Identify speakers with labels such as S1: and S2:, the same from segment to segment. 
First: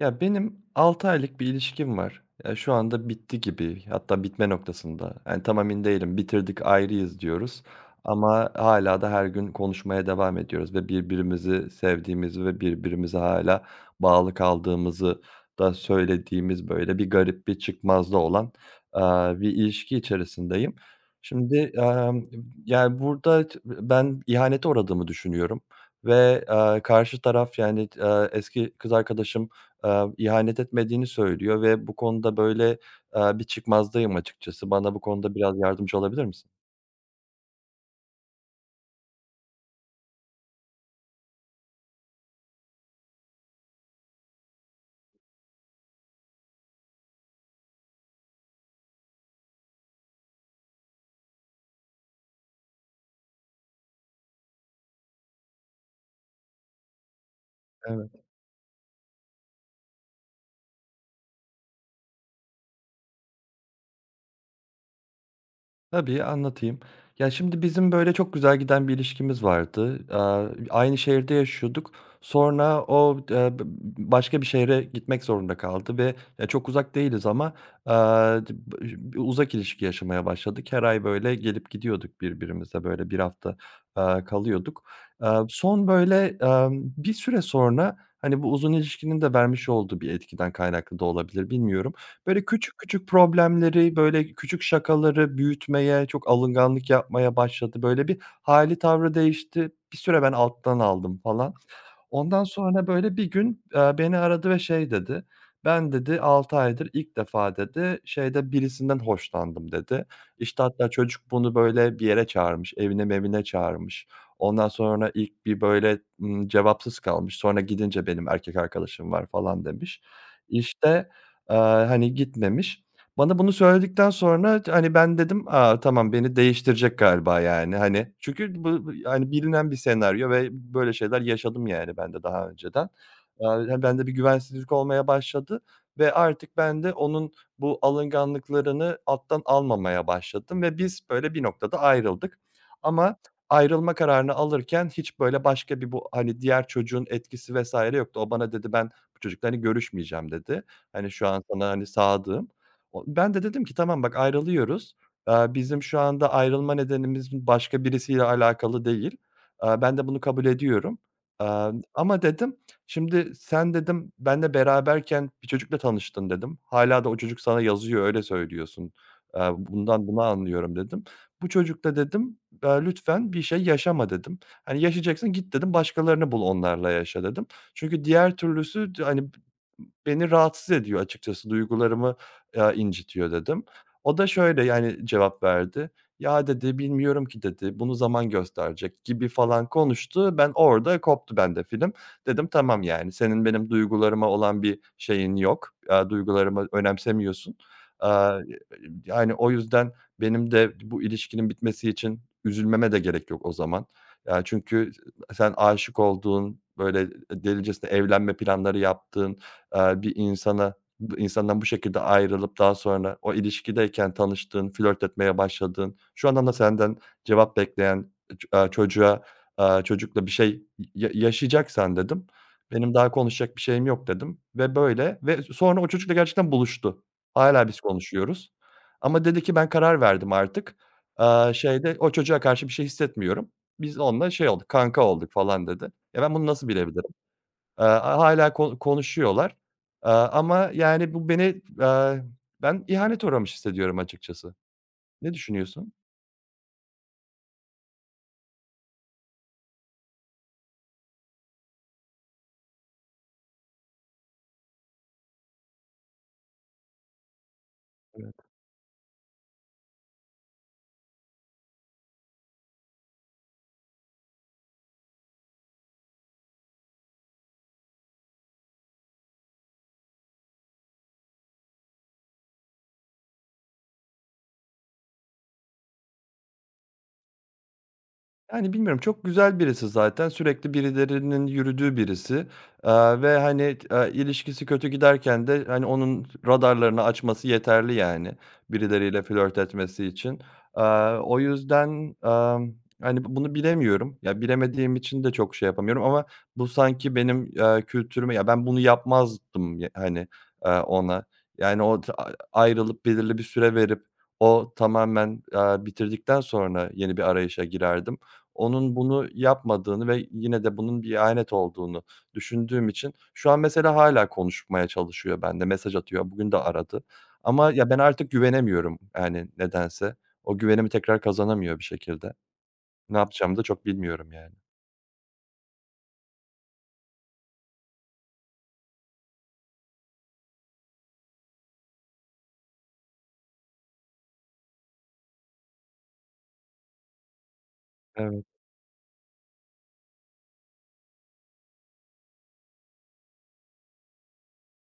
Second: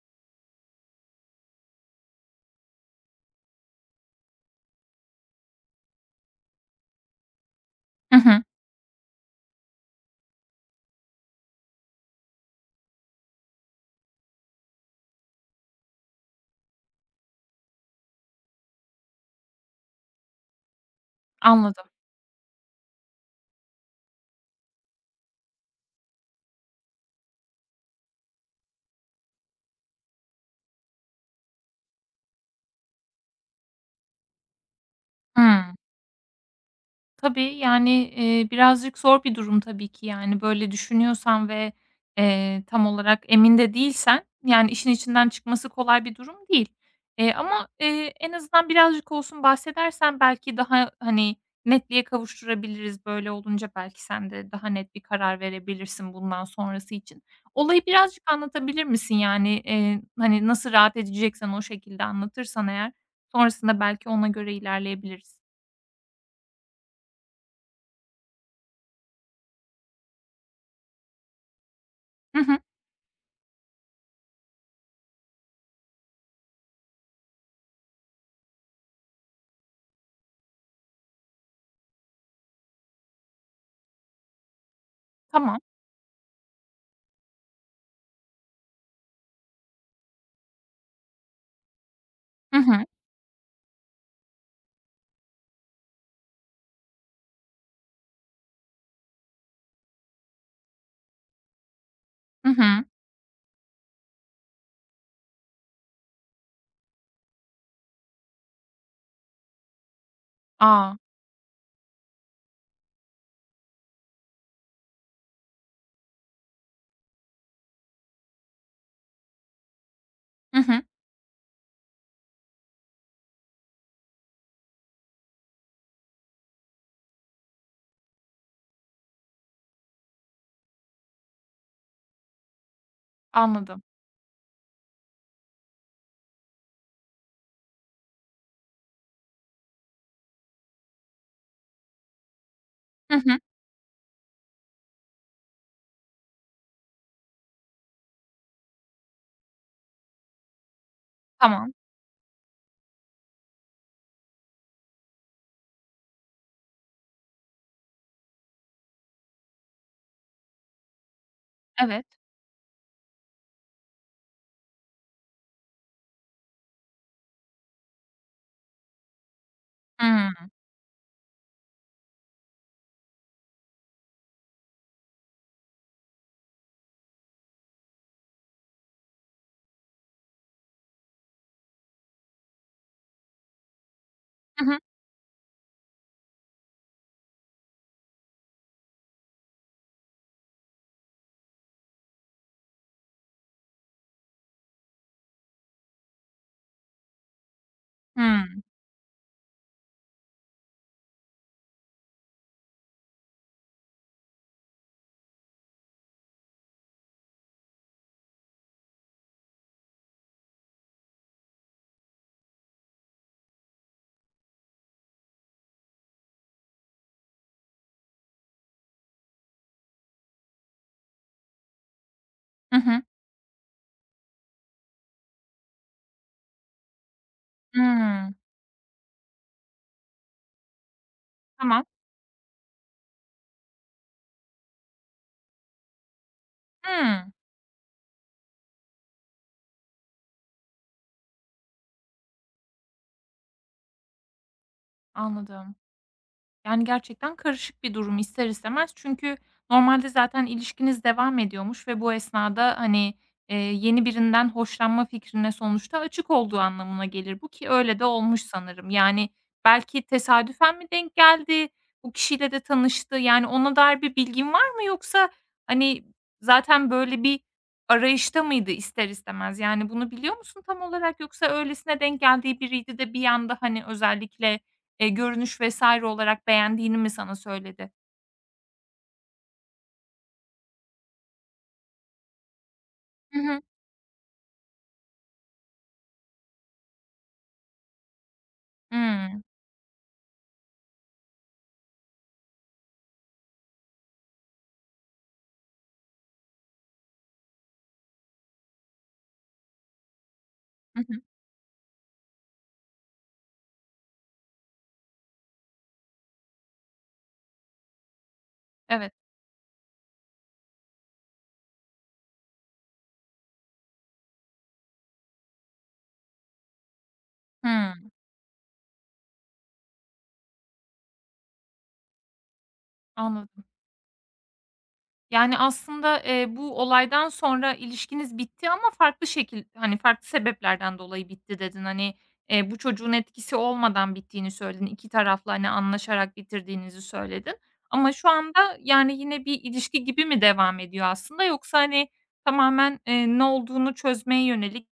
S1: Ya, benim 6 aylık bir ilişkim var. Ya, şu anda bitti gibi, hatta bitme noktasında. Yani, tam emin değilim, bitirdik, ayrıyız diyoruz
S2: Hı hı.
S1: ama hala da her gün konuşmaya devam ediyoruz ve birbirimizi sevdiğimizi ve birbirimize hala bağlı kaldığımızı da söylediğimiz, böyle, bir garip, bir çıkmazda olan, bir ilişki içerisindeyim. Şimdi,
S2: Anladım.
S1: amm, yani, burada ben ihanete uğradığımı düşünüyorum ve, karşı taraf, yani, eski kız arkadaşım ihanet etmediğini söylüyor ve bu konuda, böyle, bir çıkmazdayım açıkçası. Bana bu konuda biraz
S2: Hıı.
S1: yardımcı olabilir misin?
S2: Tabii, yani, birazcık zor bir durum tabii ki, yani, böyle düşünüyorsan ve, tam olarak emin de değilsen, yani, işin içinden çıkması kolay bir durum değil. Ama, en azından birazcık olsun bahsedersen belki daha, hani, netliğe kavuşturabiliriz. Böyle olunca belki sen de daha net bir karar verebilirsin bundan sonrası için. Olayı
S1: Evet.
S2: birazcık anlatabilir misin? Yani, hani, nasıl rahat edeceksen o şekilde anlatırsan eğer sonrasında belki ona göre ilerleyebiliriz.
S1: Tabii, anlatayım. Ya, şimdi bizim, böyle, çok güzel giden bir ilişkimiz vardı. Aynı şehirde yaşıyorduk.
S2: Hı hı.
S1: Sonra o, b başka bir şehre gitmek zorunda kaldı ve, ya, çok uzak değiliz ama, aaa, d b bir uzak ilişki yaşamaya başladık. Her ay, böyle, gelip gidiyorduk birbirimize, böyle, bir hafta, kalıyorduk.
S2: Tamam.
S1: Son, böyle, bir süre sonra, hani, bu uzun ilişkinin de vermiş olduğu bir etkiden kaynaklı da olabilir, bilmiyorum. Böyle
S2: Hı
S1: küçük
S2: hı.
S1: küçük problemleri, böyle küçük şakaları büyütmeye, çok alınganlık yapmaya başladı. Böyle bir hali tavrı değişti. Bir süre ben alttan aldım falan. Ondan
S2: Hı hı.
S1: sonra, böyle, bir gün, beni aradı ve şey dedi, "Ben" dedi, "6 aydır ilk defa" dedi, "şeyde birisinden hoşlandım." dedi. İşte, hatta
S2: A!
S1: çocuk bunu, böyle, bir yere çağırmış, evine mevine çağırmış. Ondan sonra ilk bir, böyle, cevapsız kalmış. Sonra gidince "Benim erkek arkadaşım var." falan demiş.
S2: Hı hı.
S1: İşte, hani, gitmemiş. Bana bunu söyledikten sonra hani ben dedim, aa tamam beni değiştirecek galiba, yani, hani. Çünkü bu, yani, bilinen bir senaryo ve böyle şeyler yaşadım, yani, ben de daha önceden. He,
S2: Anladım.
S1: bende bir güvensizlik olmaya başladı ve artık ben de onun bu alınganlıklarını alttan almamaya başladım ve biz böyle bir noktada ayrıldık.
S2: Hı
S1: Ama
S2: hı.
S1: ayrılma kararını alırken hiç böyle başka bir bu, hani, diğer çocuğun etkisi vesaire yoktu. O bana dedi, "Ben bu çocukla, hani, görüşmeyeceğim." dedi. Hani, "Şu an sana,
S2: Tamam.
S1: hani, sadığım." O ben de dedim ki tamam bak ayrılıyoruz. Bizim şu anda ayrılma nedenimiz başka birisiyle alakalı değil. Ben de bunu kabul ediyorum.
S2: Evet.
S1: Ama dedim şimdi sen dedim benimle beraberken bir çocukla tanıştın dedim. Hala da o çocuk sana yazıyor öyle söylüyorsun. Bundan bunu
S2: Hımm.
S1: anlıyorum dedim. Bu çocukla dedim, lütfen bir şey yaşama dedim. Hani yaşayacaksın git dedim başkalarını bul onlarla yaşa dedim. Çünkü diğer türlüsü hani beni rahatsız ediyor açıkçası duygularımı incitiyor, dedim. O da şöyle,
S2: Hı hı.
S1: yani, cevap verdi. "Ya," dedi, "bilmiyorum ki." dedi, "Bunu zaman gösterecek." gibi falan konuştu. Ben orada koptu bende film. Dedim, "Tamam, yani, senin benim duygularıma olan bir şeyin yok. Duygularımı önemsemiyorsun. Aaa,
S2: Hımm.
S1: Yani, o yüzden benim de bu ilişkinin bitmesi için üzülmeme de gerek yok o zaman. Ya, çünkü sen aşık olduğun, böyle, delicesine evlenme planları yaptığın, bir insana bu insandan bu şekilde ayrılıp daha sonra o ilişkideyken tanıştığın, flört etmeye başladığın, şu andan da senden cevap bekleyen çocuğa, çocukla bir şey yaşayacaksan dedim.
S2: Hı
S1: Benim
S2: hı.
S1: daha konuşacak bir şeyim yok dedim ve böyle ve sonra o çocukla gerçekten buluştu. Hala biz
S2: Hımm.
S1: konuşuyoruz ama dedi ki "Ben karar verdim artık.
S2: Tamam.
S1: Şeyde o çocuğa karşı bir şey hissetmiyorum. Biz onunla şey olduk, kanka olduk." falan dedi. Ya, ben bunu nasıl bilebilirim?
S2: Hımm.
S1: Eee, hâlâ konuşuyorlar. Ama yani bu beni, ben ihanet uğramış hissediyorum açıkçası. Ne
S2: Anladım.
S1: düşünüyorsun?
S2: Yani, gerçekten karışık bir durum ister istemez. Çünkü normalde zaten ilişkiniz devam ediyormuş ve bu esnada, hani, yeni birinden hoşlanma fikrine sonuçta açık olduğu anlamına gelir bu ki öyle de olmuş sanırım. Yani, belki tesadüfen mi denk geldi, bu kişiyle de tanıştı, yani, ona dair bir bilgin var mı yoksa, hani, zaten böyle bir arayışta mıydı ister istemez? Yani, bunu biliyor musun tam olarak yoksa öylesine denk geldiği biriydi de bir anda, hani, özellikle, görünüş vs. olarak beğendiğini mi sana söyledi?
S1: Yani, bilmiyorum, çok güzel birisi zaten. Sürekli birilerinin yürüdüğü birisi, ve,
S2: Hı hı.
S1: hani, ilişkisi kötü giderken de, hani, onun radarlarını açması yeterli, yani, birileriyle
S2: Hımm.
S1: flört etmesi için. Eee, O yüzden, emm, hani, bunu bilemiyorum. Ya, bilemediğim için de çok şey yapamıyorum ama bu sanki benim, kültürüme ya, ben bunu yapmazdım, ya, hani,
S2: Hı hı.
S1: ona. Yani, o t a ayrılıp belirli bir süre verip o tamamen, bitirdikten sonra yeni bir arayışa girerdim. Onun
S2: Evet.
S1: bunu yapmadığını ve yine de bunun bir ihanet olduğunu düşündüğüm için şu an mesela hâlâ konuşmaya çalışıyor benimle, mesaj atıyor. Bugün de aradı ama ya ben
S2: Hımm.
S1: artık güvenemiyorum, yani, nedense. O güvenimi tekrar kazanamıyor bir şekilde. Ne yapacağımı da
S2: Anladım.
S1: çok bilmiyorum yani.
S2: Yani, aslında, bu olaydan sonra ilişkiniz bitti ama farklı şekil hani, farklı sebeplerden dolayı bitti dedin. Hani, bu çocuğun etkisi olmadan bittiğini söyledin. 2 tarafla, hani, anlaşarak bitirdiğinizi söyledin. Ama şu
S1: Evet.
S2: anda, yani, yine bir ilişki gibi mi devam ediyor aslında yoksa, hani, tamamen, ne olduğunu çözmeye yönelik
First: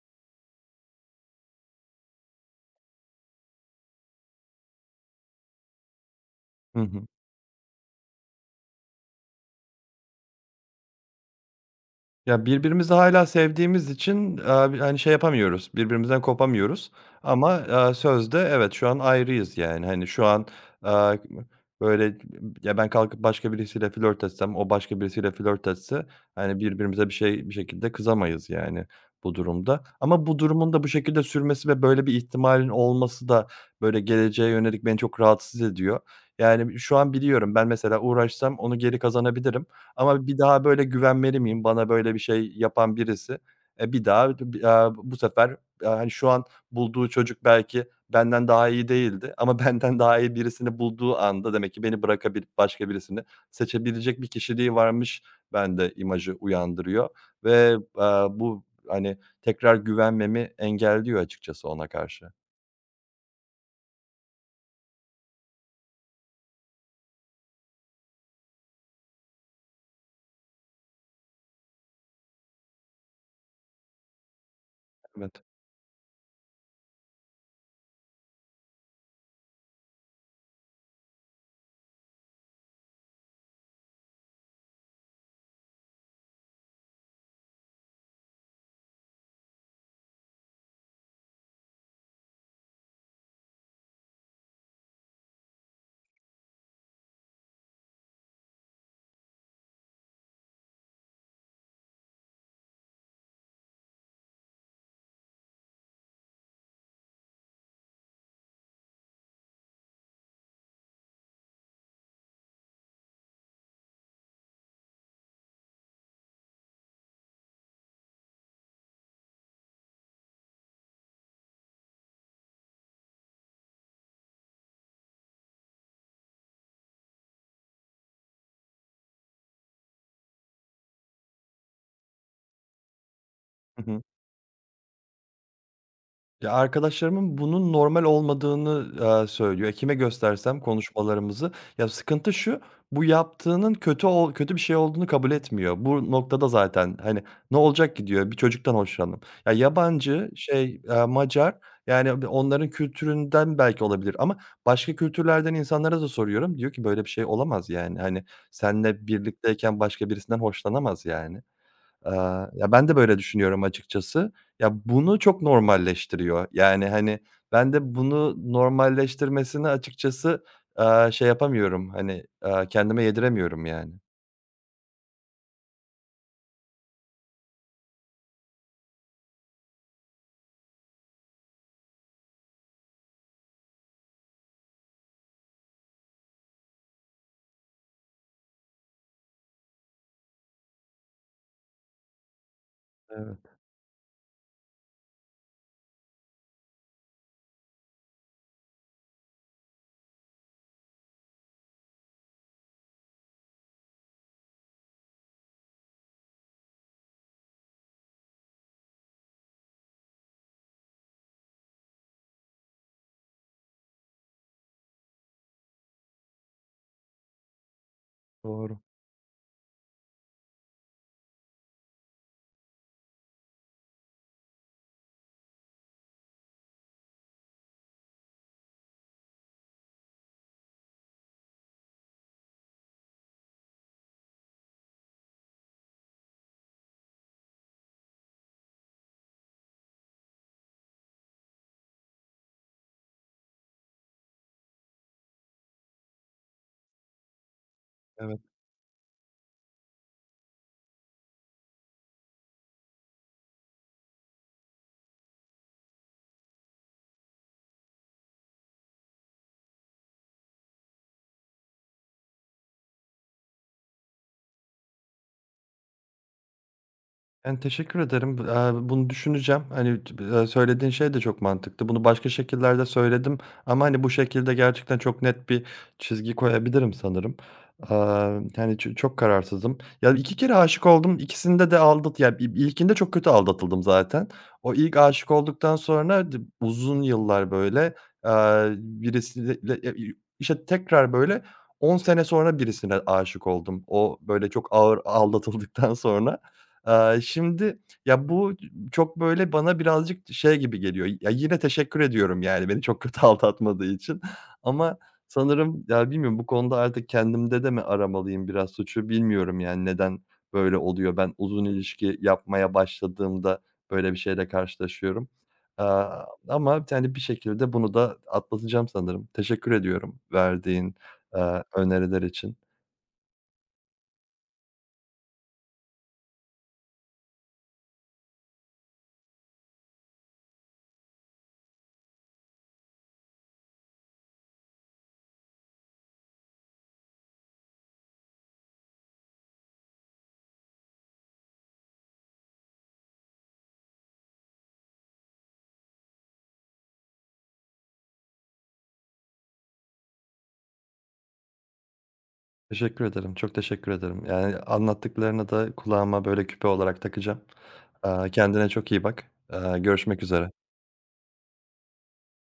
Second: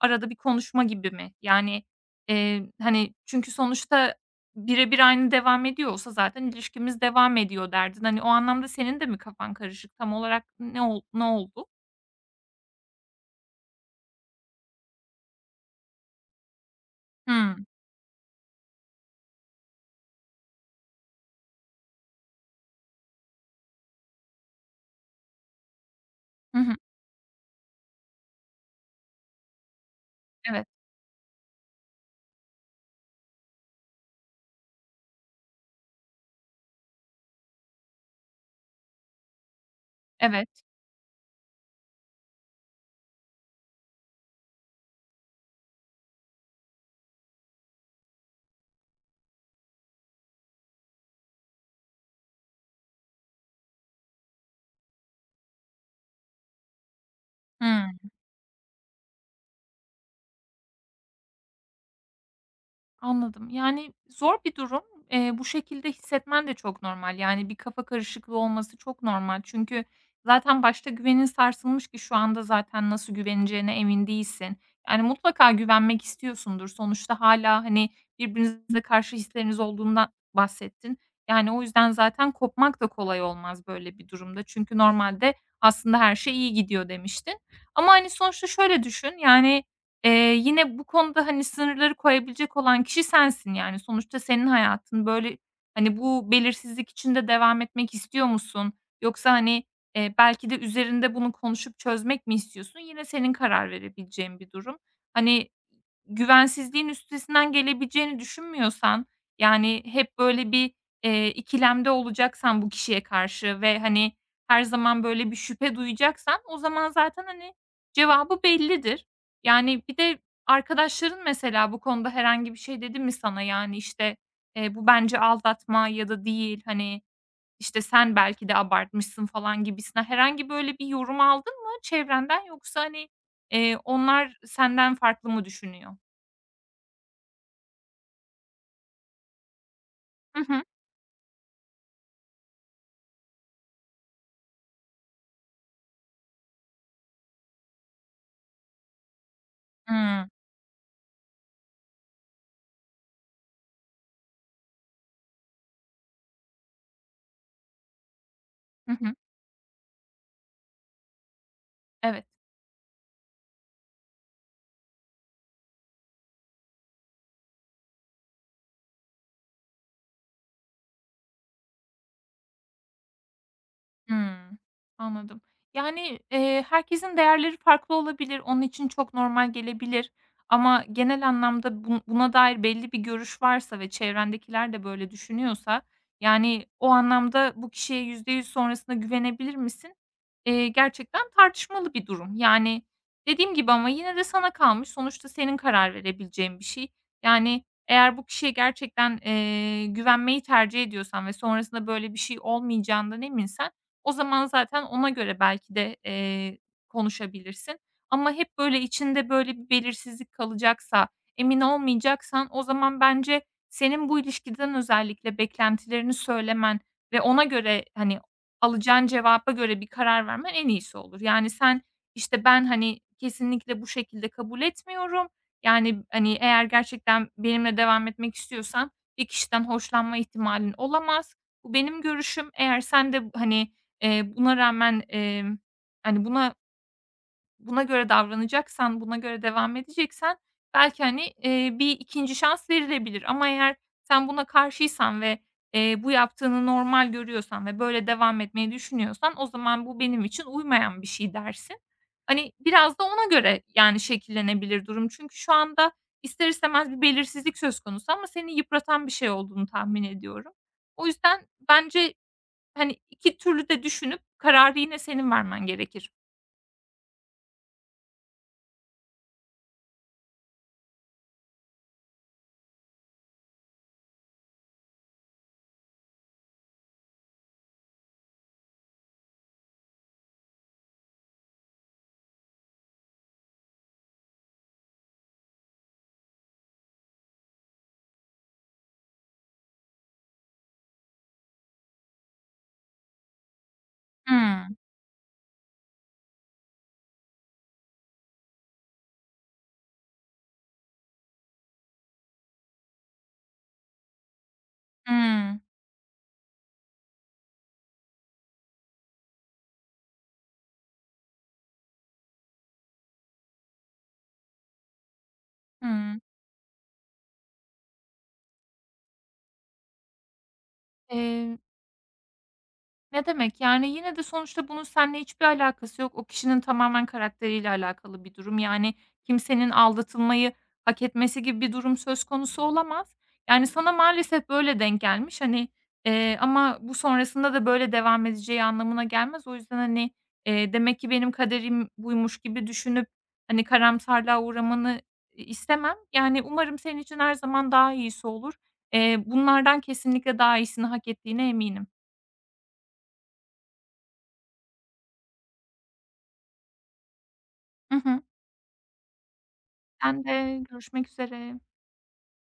S2: arada bir konuşma gibi mi? Yani, hani, çünkü sonuçta birebir aynı devam ediyor olsa zaten
S1: Hı
S2: ilişkimiz
S1: hı.
S2: devam ediyor derdin. Hani, o anlamda senin de mi kafan karışık? Tam olarak ne oldu?
S1: Ya, birbirimizi hâlâ sevdiğimiz için, bir hani, şey yapamıyoruz, birbirimizden kopamıyoruz ama,
S2: Hımm.
S1: sözde evet, şu an ayrıyız, yani. Hani, şu an, aaa, böyle, ya, ben kalkıp başka birisiyle flört etsem, o başka birisiyle flört etse,
S2: Hı
S1: hani,
S2: hı.
S1: birbirimize bir şey bir şekilde kızamayız, yani, bu durumda. Ama bu
S2: Evet,
S1: durumun da bu şekilde sürmesi ve böyle bir ihtimalin olması da, böyle, geleceğe yönelik beni çok rahatsız ediyor. Yani, şu an biliyorum ben mesela uğraşsam onu geri kazanabilirim ama bir daha
S2: evet.
S1: böyle güvenmeli miyim bana böyle bir şey yapan birisi? Bir daha, bu sefer, hani, şu an bulduğu çocuk belki benden daha iyi değildi ama benden daha iyi birisini bulduğu anda demek ki beni bırakabilip başka birisini seçebilecek bir kişiliği varmış bende imajı uyandırıyor ve,
S2: Hıı.
S1: bu, hani, tekrar güvenmemi engelliyor açıkçası ona karşı.
S2: Anladım. Yani, zor bir durum. Bu şekilde hissetmen de çok normal. Yani, bir kafa karışıklığı olması çok normal. Çünkü zaten başta güvenin sarsılmış ki şu anda zaten nasıl güveneceğine emin değilsin. Yani,
S1: Evet.
S2: mutlaka güvenmek istiyorsundur. Sonuçta hala hani, birbirinize karşı hisleriniz olduğundan bahsettin. Yani, o yüzden zaten kopmak da kolay olmaz böyle bir durumda. Çünkü normalde aslında her şey iyi gidiyor demiştin. Ama, hani, sonuçta şöyle düşün, yani, yine bu konuda, hani, sınırları koyabilecek olan kişi sensin, yani. Sonuçta senin hayatın. Böyle, hani, bu belirsizlik içinde devam etmek istiyor musun? Yoksa, hani, belki de üzerinde bunu konuşup çözmek mi istiyorsun? Yine senin karar verebileceğin bir durum. Hani, güvensizliğin üstesinden gelebileceğini düşünmüyorsan, yani, hep böyle bir, ikilemde olacaksan bu kişiye karşı ve, hani, her zaman böyle bir şüphe duyacaksan o zaman zaten, hani, cevabı bellidir. Yani, bir de arkadaşların mesela bu konuda herhangi bir şey dedi mi sana? Yani, işte, "Bu bence aldatma ya da değil, hani, işte, sen belki de abartmışsın." falan gibisine herhangi böyle bir yorum aldın mı çevrenden yoksa, hani, onlar senden farklı mı düşünüyor?
S1: Ya, arkadaşlarımın bunun normal olmadığını, söylüyor. E, kime
S2: Hı
S1: göstersem
S2: hı.
S1: konuşmalarımızı... Ya, sıkıntı şu, bu yaptığının kötü bir şey olduğunu kabul etmiyor. Bu noktada zaten, hani, ne olacak ki diyor, bir çocuktan hoşlandım. Ya,
S2: Hıı.
S1: yabancı, şey, Macar, yani, bir onların kültüründen belki olabilir ama başka kültürlerden insanlara da soruyorum. Diyor ki, "Böyle bir şey olamaz, yani, hani,
S2: Hı
S1: senle
S2: hı.
S1: birlikteyken başka birisinden hoşlanamaz, yani." Eee,
S2: Evet.
S1: Ya, ben de böyle düşünüyorum açıkçası. Ya, bunu çok normalleştiriyor. Yani, hani, ben de bunu normalleştirmesini açıkçası, şey yapamıyorum, hani, kendime yediremiyorum yani.
S2: Hımm, anladım. Yani, herkesin değerleri farklı olabilir. Onun için çok normal gelebilir ama genel anlamda bu buna dair belli bir görüş varsa ve çevrendekiler de böyle düşünüyorsa, yani, o anlamda bu kişiye %100 sonrasında güvenebilir misin? Gerçekten tartışmalı bir durum. Yani,
S1: Evet,
S2: dediğim gibi ama yine de sana kalmış. Sonuçta senin karar verebileceğin bir şey. Yani, eğer bu kişiye gerçekten, güvenmeyi tercih ediyorsan ve sonrasında böyle bir şey olmayacağından eminsen o zaman zaten ona göre belki de, konuşabilirsin ama hep böyle içinde böyle bir belirsizlik kalacaksa, emin olmayacaksan o zaman bence senin bu ilişkiden özellikle beklentilerini söylemen ve ona göre, hani,
S1: doğru.
S2: alacağın cevaba göre bir karar vermen en iyisi olur. Yani sen, işte, ben, hani, kesinlikle bu şekilde kabul etmiyorum. Yani, hani, eğer gerçekten benimle devam etmek istiyorsan bir kişiden hoşlanma ihtimalin olamaz. Bu benim görüşüm. Eğer sen de, hani, buna rağmen, hani, buna göre davranacaksan, buna göre devam edeceksen belki, hani, bir ikinci şans verilebilir ama eğer sen buna karşıysan ve, bu yaptığını normal görüyorsan ve böyle
S1: Evet.
S2: devam etmeyi düşünüyorsan o zaman bu benim için uymayan bir şey dersin. Hani, biraz da ona göre, yani, şekillenebilir durum. Çünkü şu anda ister istemez bir belirsizlik söz konusu ama seni yıpratan bir şey olduğunu tahmin ediyorum. O yüzden bence, hani, 2 türlü de düşünüp kararı yine senin vermen gerekir.
S1: Yani, teşekkür ederim. Bunu düşüneceğim. Hani, t söylediğin şey de çok mantıklı. Bunu başka şekillerde söyledim ama, hani, bu şekilde gerçekten çok net bir çizgi koyabilirim sanırım. Yani, çok kararsızım. Ya, 2 kere aşık oldum. İkisinde de ya, ilkinde çok kötü aldatıldım zaten. O ilk aşık olduktan sonra uzun yıllar, böyle, birisiyle ya, işte, tekrar, böyle, 10 sene sonra birisine aşık oldum. O, böyle, çok
S2: Hımm.
S1: ağır aldatıldıktan sonra. Şimdi, ya, bu çok, böyle, bana birazcık şey gibi geliyor, ya, yine teşekkür ediyorum, yani, beni çok kötü aldatmadığı için ama
S2: Hımm.
S1: sanırım, ya, bilmiyorum bu konuda artık kendimde de mi aramalıyım biraz suçu bilmiyorum, yani, neden böyle oluyor? Ben uzun ilişki yapmaya başladığımda böyle bir şeyle karşılaşıyorum.
S2: Hımm.
S1: Ama, yani, bir şekilde bunu da atlatacağım sanırım. Teşekkür ediyorum verdiğin,
S2: Eee
S1: öneriler için.
S2: Ne demek, yani, yine de sonuçta bunun seninle hiçbir alakası yok. O kişinin tamamen karakteriyle alakalı bir durum. Yani, kimsenin aldatılmayı hak etmesi gibi bir durum söz konusu olamaz. Yani, sana maalesef böyle denk gelmiş, hani, ama bu sonrasında da böyle devam edeceği anlamına gelmez. O yüzden, hani, demek ki benim kaderim buymuş gibi düşünüp, hani, karamsarlığa uğramanı istemem. Yani, umarım senin için her zaman daha iyisi olur. Bunlardan kesinlikle daha iyisini hak ettiğine eminim.
S1: Teşekkür ederim, çok teşekkür ederim. Yani, anlattıklarını da kulağıma, böyle, küpe olarak takacağım.
S2: Hı hı.
S1: Kendine çok iyi bak. Görüşmek
S2: Ben
S1: üzere.
S2: de görüşmek üzere.